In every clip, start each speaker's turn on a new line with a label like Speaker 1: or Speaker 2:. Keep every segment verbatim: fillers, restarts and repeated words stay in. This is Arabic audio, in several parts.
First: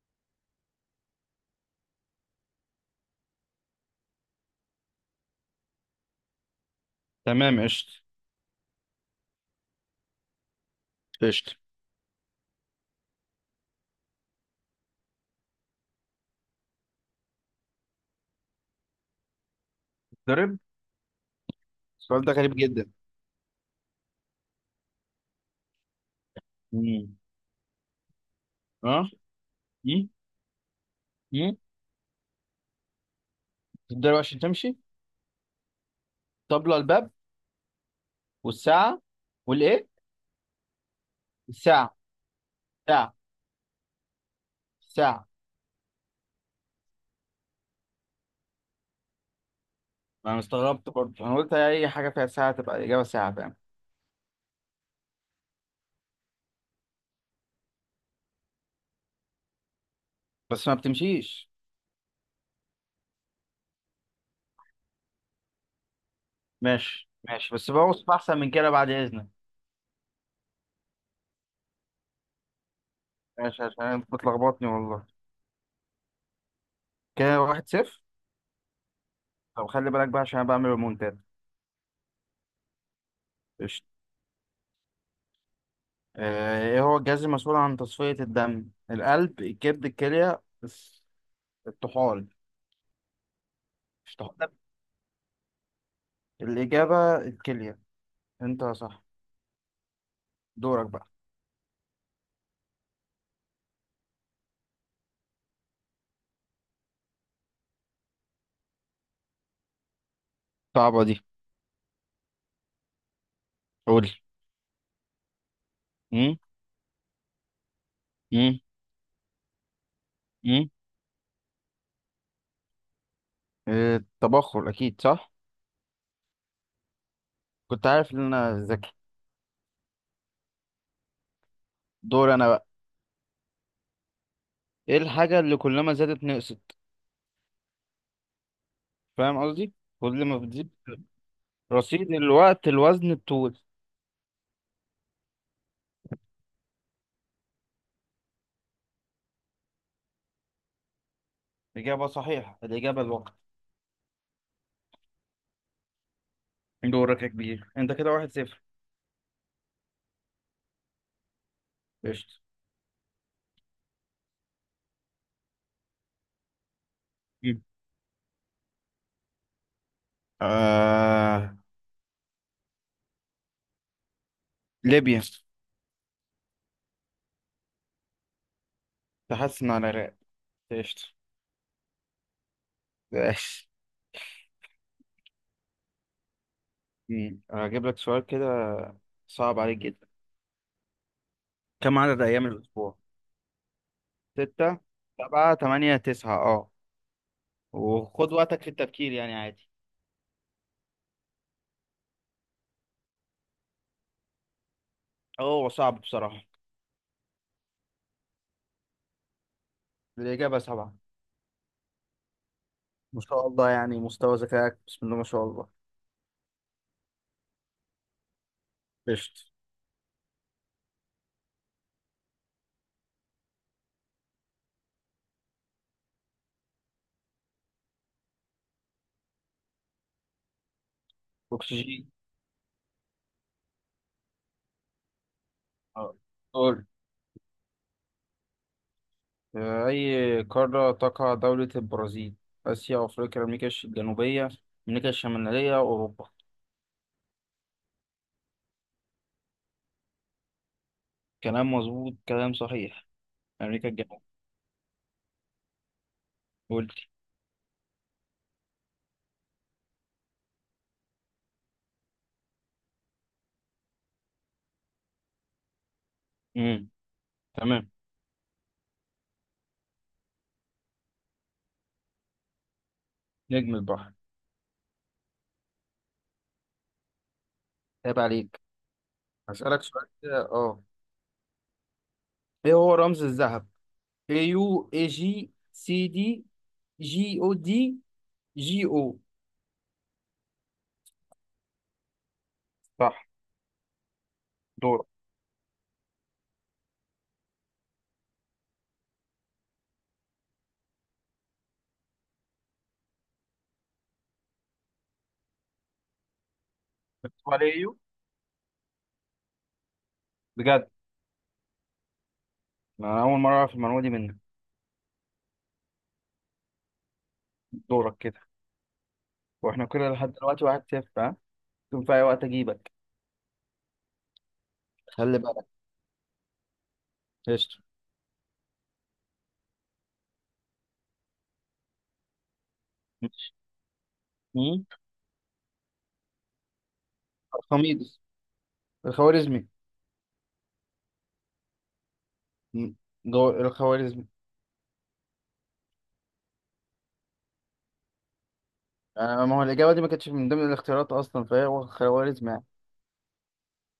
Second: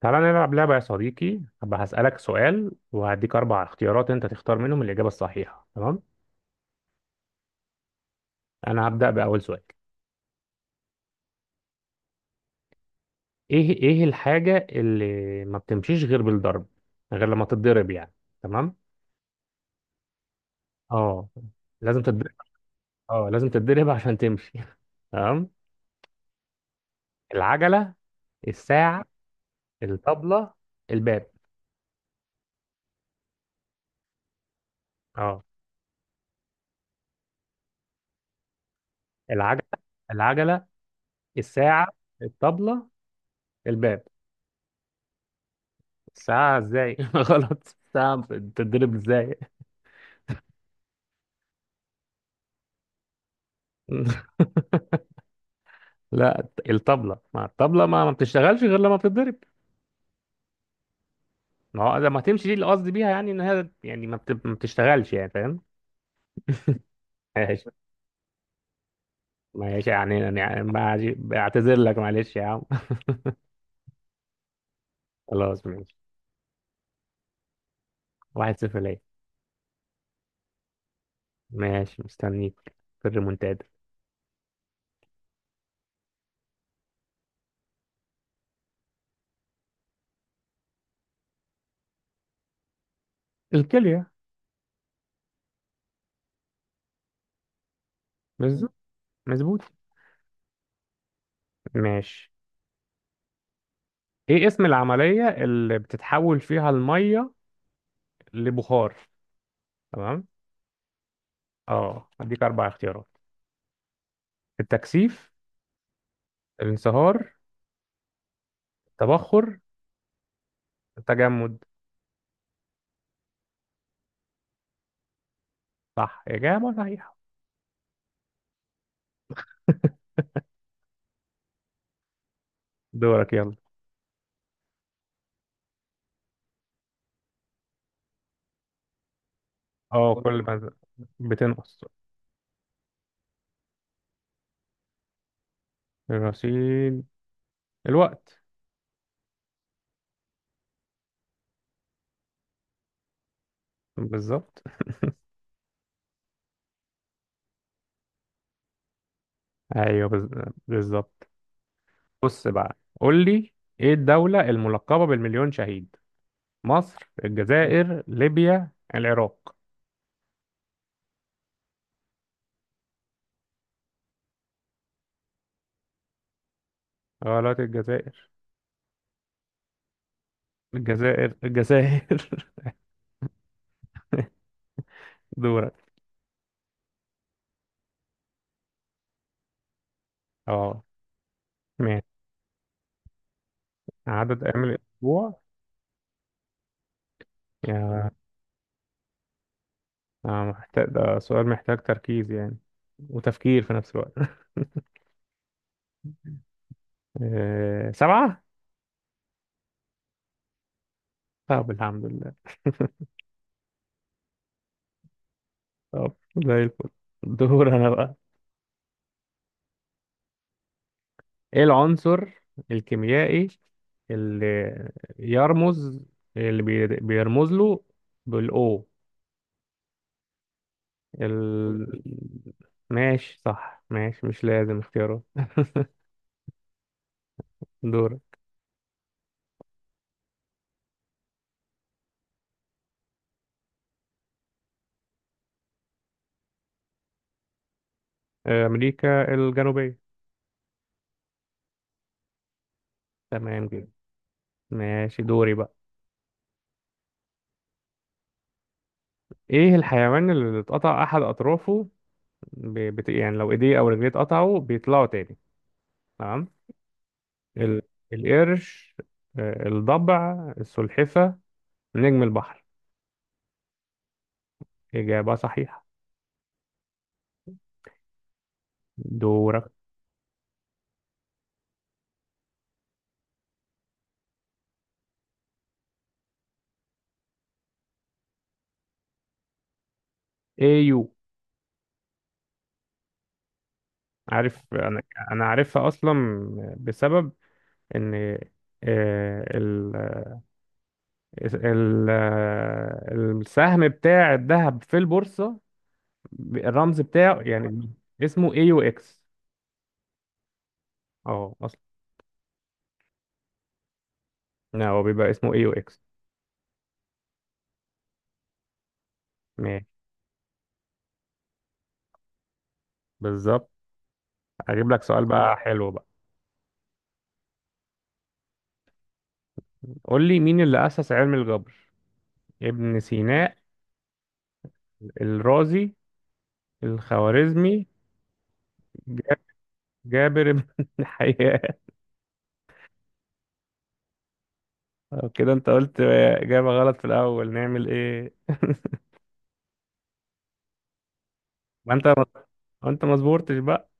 Speaker 1: تعالى نلعب لعبة يا صديقي، هبقى هسألك سؤال وهديك أربع اختيارات، أنت تختار منهم الإجابة الصحيحة. تمام،
Speaker 2: تمام، قشطة.
Speaker 1: أنا هبدأ بأول سؤال.
Speaker 2: قشطة.
Speaker 1: إيه إيه الحاجة اللي ما بتمشيش غير بالضرب، غير لما تتضرب يعني؟ تمام.
Speaker 2: ضرب.
Speaker 1: أه لازم
Speaker 2: السؤال ده
Speaker 1: تتضرب.
Speaker 2: غريب جدا.
Speaker 1: أه لازم تتضرب عشان تمشي. تمام.
Speaker 2: مم.
Speaker 1: العجلة، الساعة،
Speaker 2: اه. مم.
Speaker 1: الطبلة، الباب.
Speaker 2: مم. تتضرب عشان تمشي.
Speaker 1: أه.
Speaker 2: طبلة الباب والساعة
Speaker 1: العجلة.
Speaker 2: والايه
Speaker 1: العجلة، الساعة،
Speaker 2: الساعة.
Speaker 1: الطبلة،
Speaker 2: ساعة.
Speaker 1: الباب.
Speaker 2: ساعة.
Speaker 1: الساعة إزاي؟ غلط. الساعة بتتضرب إزاي؟
Speaker 2: انا استغربت برضه، انا قلت اي حاجة فيها ساعة تبقى الإجابة ساعة، فاهم.
Speaker 1: لا الطبلة. ما الطبلة ما, ما بتشتغلش غير لما بتتضرب.
Speaker 2: بس ما بتمشيش.
Speaker 1: ما هو لما تمشي دي اللي قصدي بيها، يعني ان هي يعني ما, بت... ما بتشتغلش يعني، فاهم؟
Speaker 2: ماشي ماشي،
Speaker 1: ماشي
Speaker 2: بس بوصف احسن من كده بعد اذنك.
Speaker 1: ماشي. يعني يعني بعج- بعتذر لك، معلش يا عم.
Speaker 2: ماشي، عشان أنت بتلخبطني والله.
Speaker 1: خلاص ماشي.
Speaker 2: كده واحد صفر.
Speaker 1: واحد صفر ليا.
Speaker 2: طب خلي بالك بقى، عشان انا بعمل ريمونتاد.
Speaker 1: ماشي مستنيك في الريمونتادا.
Speaker 2: قشطة. آه، ايه هو الجهاز المسؤول عن تصفية الدم؟ القلب، الكبد، الكلية، الطحال.
Speaker 1: الكلية.
Speaker 2: مش طح- الإجابة الكلية. أنت
Speaker 1: بالظبط.
Speaker 2: صح.
Speaker 1: مظبوط.
Speaker 2: دورك بقى.
Speaker 1: ماشي. ايه اسم العملية اللي بتتحول فيها المية لبخار؟ تمام.
Speaker 2: صعبة دي.
Speaker 1: اه هديك اربع اختيارات:
Speaker 2: قول.
Speaker 1: التكثيف،
Speaker 2: مم؟
Speaker 1: الانصهار،
Speaker 2: مم؟
Speaker 1: التبخر،
Speaker 2: مم؟
Speaker 1: التجمد.
Speaker 2: آه، التبخر أكيد صح.
Speaker 1: صح إجابة صحيحة.
Speaker 2: كنت عارف إن أنا ذكي. دور أنا بقى.
Speaker 1: دورك يلا.
Speaker 2: إيه الحاجة اللي كلما زادت نقصت؟ فاهم قصدي؟
Speaker 1: اه
Speaker 2: كل ما
Speaker 1: كل
Speaker 2: بتزيد
Speaker 1: دورك. ما بتنقص.
Speaker 2: رصيد، الوقت، الوزن، الطول.
Speaker 1: الرصيد، الوقت.
Speaker 2: إجابة صحيحة، الإجابة الوقت.
Speaker 1: بالظبط.
Speaker 2: دورك يا كبير، أنت كده واحد صفر.
Speaker 1: ايوه بز- بالظبط.
Speaker 2: قشطة.
Speaker 1: بص بقى قول لي، ايه الدولة الملقبة بالمليون شهيد؟ مصر،
Speaker 2: مم.
Speaker 1: الجزائر، ليبيا، العراق.
Speaker 2: آه... ليبيا.
Speaker 1: غلط، الجزائر.
Speaker 2: تحسن على العراق. قشطة.
Speaker 1: الجزائر الجزائر.
Speaker 2: ماشي.
Speaker 1: دورك.
Speaker 2: مم. هجيب لك سؤال كده، صعب عليك جدا.
Speaker 1: اه
Speaker 2: كم
Speaker 1: ماشي.
Speaker 2: عدد أيام الأسبوع؟
Speaker 1: عدد ايام
Speaker 2: ستة،
Speaker 1: الاسبوع؟
Speaker 2: سبعة، تمانية، تسعة، اه.
Speaker 1: يا.
Speaker 2: وخد وقتك في التفكير يعني، عادي.
Speaker 1: آه، محتاج، ده سؤال محتاج تركيز يعني وتفكير في نفس الوقت.
Speaker 2: هو صعب بصراحة.
Speaker 1: آه، سبعة.
Speaker 2: الإجابة سبعة.
Speaker 1: طب الحمد لله.
Speaker 2: ما شاء الله، يعني مستوى ذكائك، بسم الله ما شاء الله.
Speaker 1: طب زي الفل. دور انا بقى.
Speaker 2: قشطة.
Speaker 1: ايه العنصر الكيميائي اللي يرمز، اللي بي- بيرمز له بالاو ال...؟
Speaker 2: أكسجين.
Speaker 1: ماشي صح، ماشي مش لازم اختياره.
Speaker 2: اه، قول.
Speaker 1: دور.
Speaker 2: في أي قارة تقع دولة البرازيل؟ آسيا، أفريقيا، أمريكا الجنوبية، أمريكا الشمالية، أوروبا.
Speaker 1: امريكا الجنوبية.
Speaker 2: كلام مظبوط، كلام صحيح.
Speaker 1: تمام
Speaker 2: أمريكا
Speaker 1: جدا.
Speaker 2: الجنوبية.
Speaker 1: ماشي دوري بقى.
Speaker 2: قلت.
Speaker 1: ايه الحيوان اللي اتقطع احد اطرافه، ب... بت... يعني لو ايديه او رجليه اتقطعوا بيطلعوا تاني؟ تمام.
Speaker 2: امم.
Speaker 1: ال...
Speaker 2: تمام.
Speaker 1: القرش، آه، الضبع، السلحفة، نجم البحر.
Speaker 2: نجم البحر.
Speaker 1: إجابة صحيحة.
Speaker 2: عيب عليك.
Speaker 1: دورك.
Speaker 2: هسألك سؤال كده، اه. ايه هو رمز الذهب؟ اي يو، اي جي، سي دي، جي او دي، جي او.
Speaker 1: أيو.
Speaker 2: صح.
Speaker 1: عارف أنا.
Speaker 2: دورك.
Speaker 1: أنا عارفها أصلا، بسبب إن آه، ال... ال... آه، السهم بتاع الذهب في البورصة، الرمز بتاعه
Speaker 2: مكتوب عليه،
Speaker 1: يعني،
Speaker 2: ايوه.
Speaker 1: اسمه أيو إكس.
Speaker 2: بجد؟
Speaker 1: أه أصلا.
Speaker 2: انا اول مره اعرف المعلومه دي منك.
Speaker 1: لا هو بيبقى اسمه أيو إكس.
Speaker 2: دورك كده. واحنا
Speaker 1: ماشي.
Speaker 2: كده لحد دلوقتي واحد صفر، ها؟ ممكن في اي وقت اجيبك.
Speaker 1: بالظبط. أجيب لك سؤال
Speaker 2: خلي
Speaker 1: بقى
Speaker 2: بالك.
Speaker 1: حلو بقى.
Speaker 2: قشطة.
Speaker 1: قول لي، مين اللي أسس علم الجبر؟ ابن سينا،
Speaker 2: مم.
Speaker 1: الرازي، الخوارزمي،
Speaker 2: الخميس.
Speaker 1: جا-
Speaker 2: الخوارزمي.
Speaker 1: جابر بن حيان.
Speaker 2: م- جو... الخوارزمي.
Speaker 1: طب كده انت قلت إجابة غلط في الأول، نعمل ايه؟
Speaker 2: آه، ما هو الإجابة دي ما كانتش من ضمن الاختيارات أصلا، فهي هو
Speaker 1: ما انت
Speaker 2: خوارزمي يعني.
Speaker 1: ما انت ما صبرتش بقى.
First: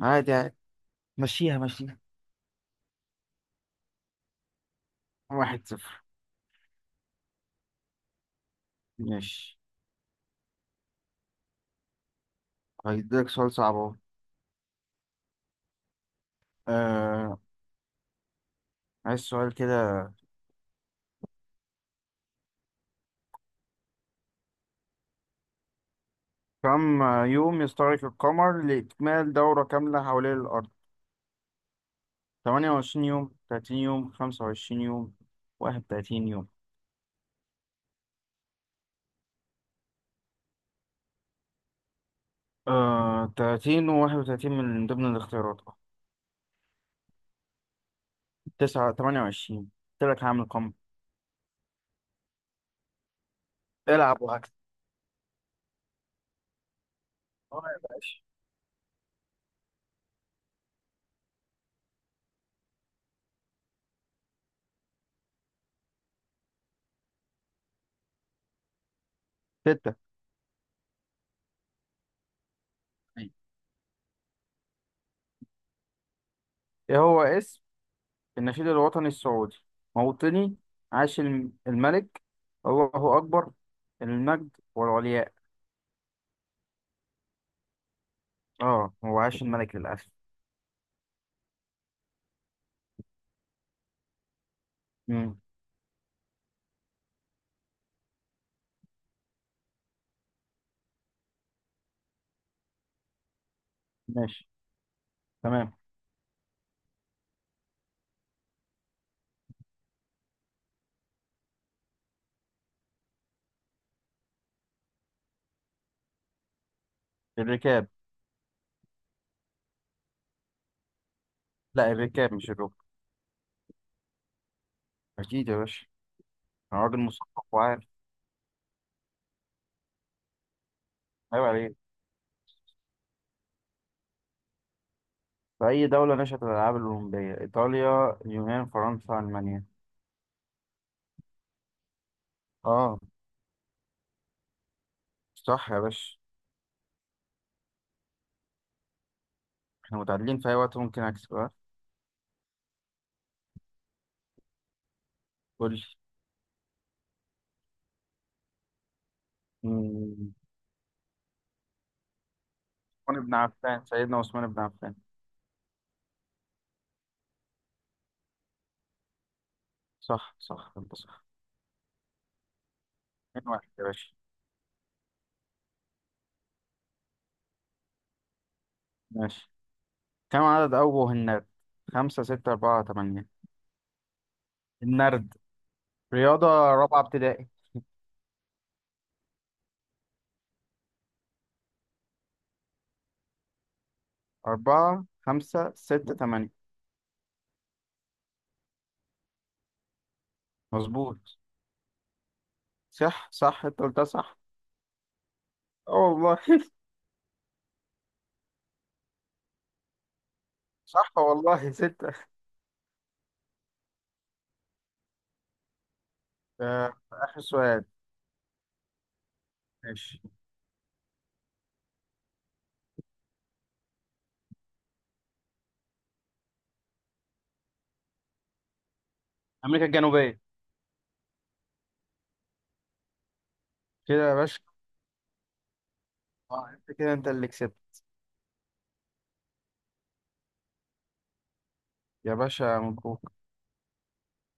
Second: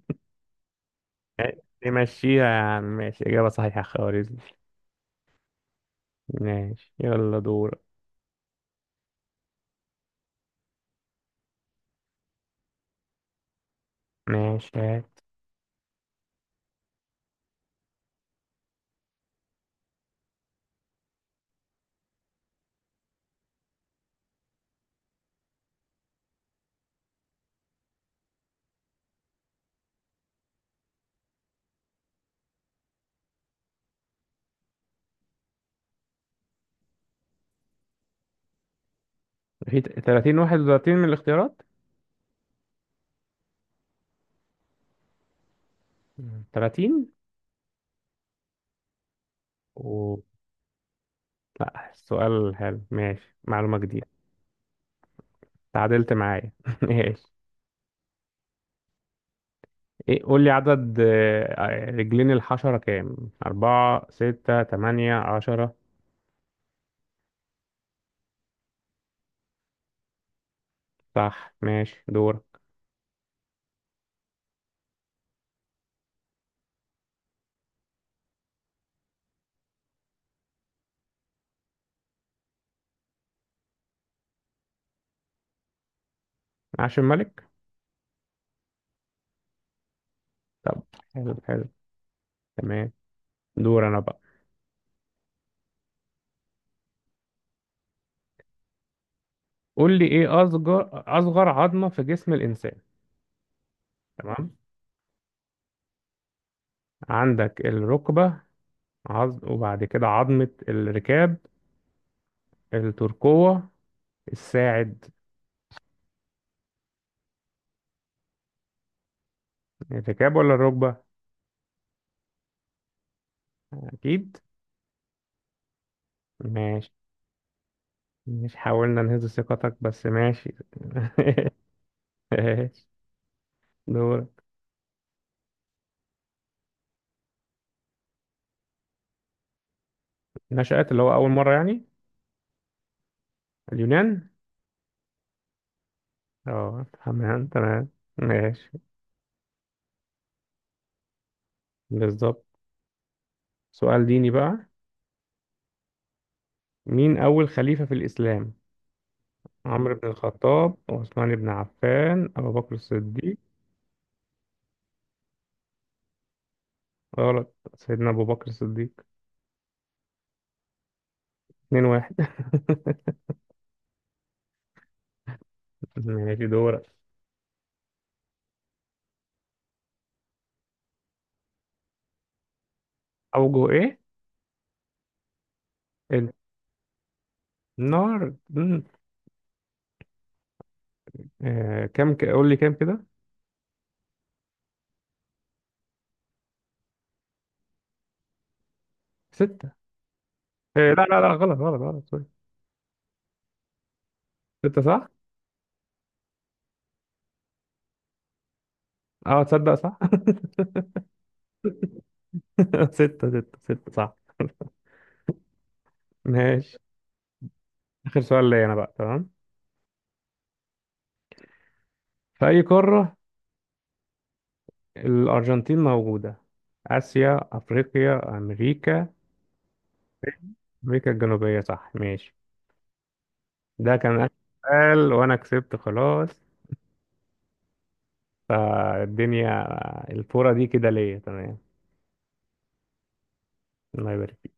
Speaker 2: عادي عادي. مشيها مشيها.
Speaker 1: نمشيها يا عم. ماشي إجابة صحيحة، خوارزمي.
Speaker 2: واحد صفر.
Speaker 1: ماشي يلا دور.
Speaker 2: ماشي. هيديلك سؤال صعب أهو.
Speaker 1: ماشي هات.
Speaker 2: آه، عايز سؤال كده. كم يوم يستغرق القمر لإكمال دورة كاملة حوالين الأرض؟ ثمانية وعشرين يوم، تلاتين يوم، خمسة وعشرين يوم، واحد وتلاتين يوم.
Speaker 1: في ثلاثين واحد وثلاثين من الاختيارات.
Speaker 2: آه تلاتين و واحد وتلاتين من ضمن الاختيارات.
Speaker 1: ثلاثين
Speaker 2: تسعة تمنية وعشرين. قلت
Speaker 1: و...
Speaker 2: لك هعمل قمر.
Speaker 1: لا السؤال حلو، ماشي معلومة جديدة.
Speaker 2: العب وهكذا.
Speaker 1: تعادلت معايا. ماشي.
Speaker 2: اه يا باشا.
Speaker 1: ايه، قول لي، عدد آه، رجلين الحشرة كام؟ أربعة، ستة، تمانية، عشرة.
Speaker 2: ستة.
Speaker 1: صح ماشي دور.
Speaker 2: طيب. إيه هو اسم النشيد الوطني السعودي؟ موطني، عاش الم- الملك، الله أكبر، المجد والعلياء.
Speaker 1: عاش الملك.
Speaker 2: آه، هو عاش الملك للأسف.
Speaker 1: طب حلو حلو. تمام. دور أنا بقى.
Speaker 2: مم.
Speaker 1: قول لي، ايه أصغر أصغر عظمة في جسم الإنسان؟
Speaker 2: ماشي.
Speaker 1: تمام.
Speaker 2: تمام.
Speaker 1: عندك الركبة، عظم، وبعد كده عظمة الركاب، الترقوة، الساعد.
Speaker 2: الركاب.
Speaker 1: الركاب ولا الركبة؟
Speaker 2: لا، الركاب مش الركب.
Speaker 1: أكيد.
Speaker 2: اكيد يا باشا. انا
Speaker 1: ماشي.
Speaker 2: راجل مثقف وعارف.
Speaker 1: مش حاولنا نهز ثقتك بس ماشي.
Speaker 2: عيب عليك.
Speaker 1: ماشي دور.
Speaker 2: في اي دوله نشأت الالعاب الاولمبيه؟ ايطاليا، اليونان، فرنسا، المانيا.
Speaker 1: نشأت، اللي هو أول مرة يعني.
Speaker 2: اه.
Speaker 1: اليونان.
Speaker 2: صح يا باشا.
Speaker 1: اه تمام تمام. ماشي.
Speaker 2: احنا متعادلين، في اي وقت ممكن اكسب، ها؟
Speaker 1: بالظبط. سؤال ديني بقى.
Speaker 2: قول لي.
Speaker 1: مين أول خليفة في الإسلام؟ عمرو بن
Speaker 2: مم،
Speaker 1: الخطاب، عثمان بن عفان، أبو بكر
Speaker 2: عثمان بن
Speaker 1: الصديق.
Speaker 2: عفان، سيدنا عثمان بن عفان.
Speaker 1: غلط، سيدنا أبو بكر الصديق.
Speaker 2: صح صح انت صح.
Speaker 1: اتنين واحد.
Speaker 2: اتنين واحد يا باشا.
Speaker 1: ماشي دورك.
Speaker 2: ماشي. كم عدد اوجه النرد؟ خمسة، ستة، أربعة، تمانية.
Speaker 1: أوجه إيه؟
Speaker 2: النرد، رياضة رابعة ابتدائي.
Speaker 1: النار. مم. آه كم ك... قول لي كام كده.
Speaker 2: أربعة، خمسة، ستة، تمانية.
Speaker 1: ستة. آه لا لا لا
Speaker 2: مظبوط.
Speaker 1: غلط غلط غلط، سوري.
Speaker 2: صح صح انت قلتها صح.
Speaker 1: ستة صح.
Speaker 2: اه والله.
Speaker 1: اه تصدق صح.
Speaker 2: صح والله ستة.
Speaker 1: ستة ستة ستة صح. ماشي.
Speaker 2: آه، آخر سؤال.
Speaker 1: آخر سؤال ليا أنا بقى، تمام.
Speaker 2: ماشي.
Speaker 1: في أي قارة الأرجنتين موجودة؟ آسيا، أفريقيا، أمريكا.
Speaker 2: امريكا الجنوبيه.
Speaker 1: أمريكا الجنوبية صح. ماشي، ده كان
Speaker 2: كده
Speaker 1: آخر
Speaker 2: يا باشا.
Speaker 1: سؤال وأنا كسبت خلاص.
Speaker 2: آه، انت كده انت اللي كسبت.
Speaker 1: آه، الدنيا، آه، الفورة دي كده ليا. تمام.
Speaker 2: يا باشا مبروك.
Speaker 1: الله يبارك.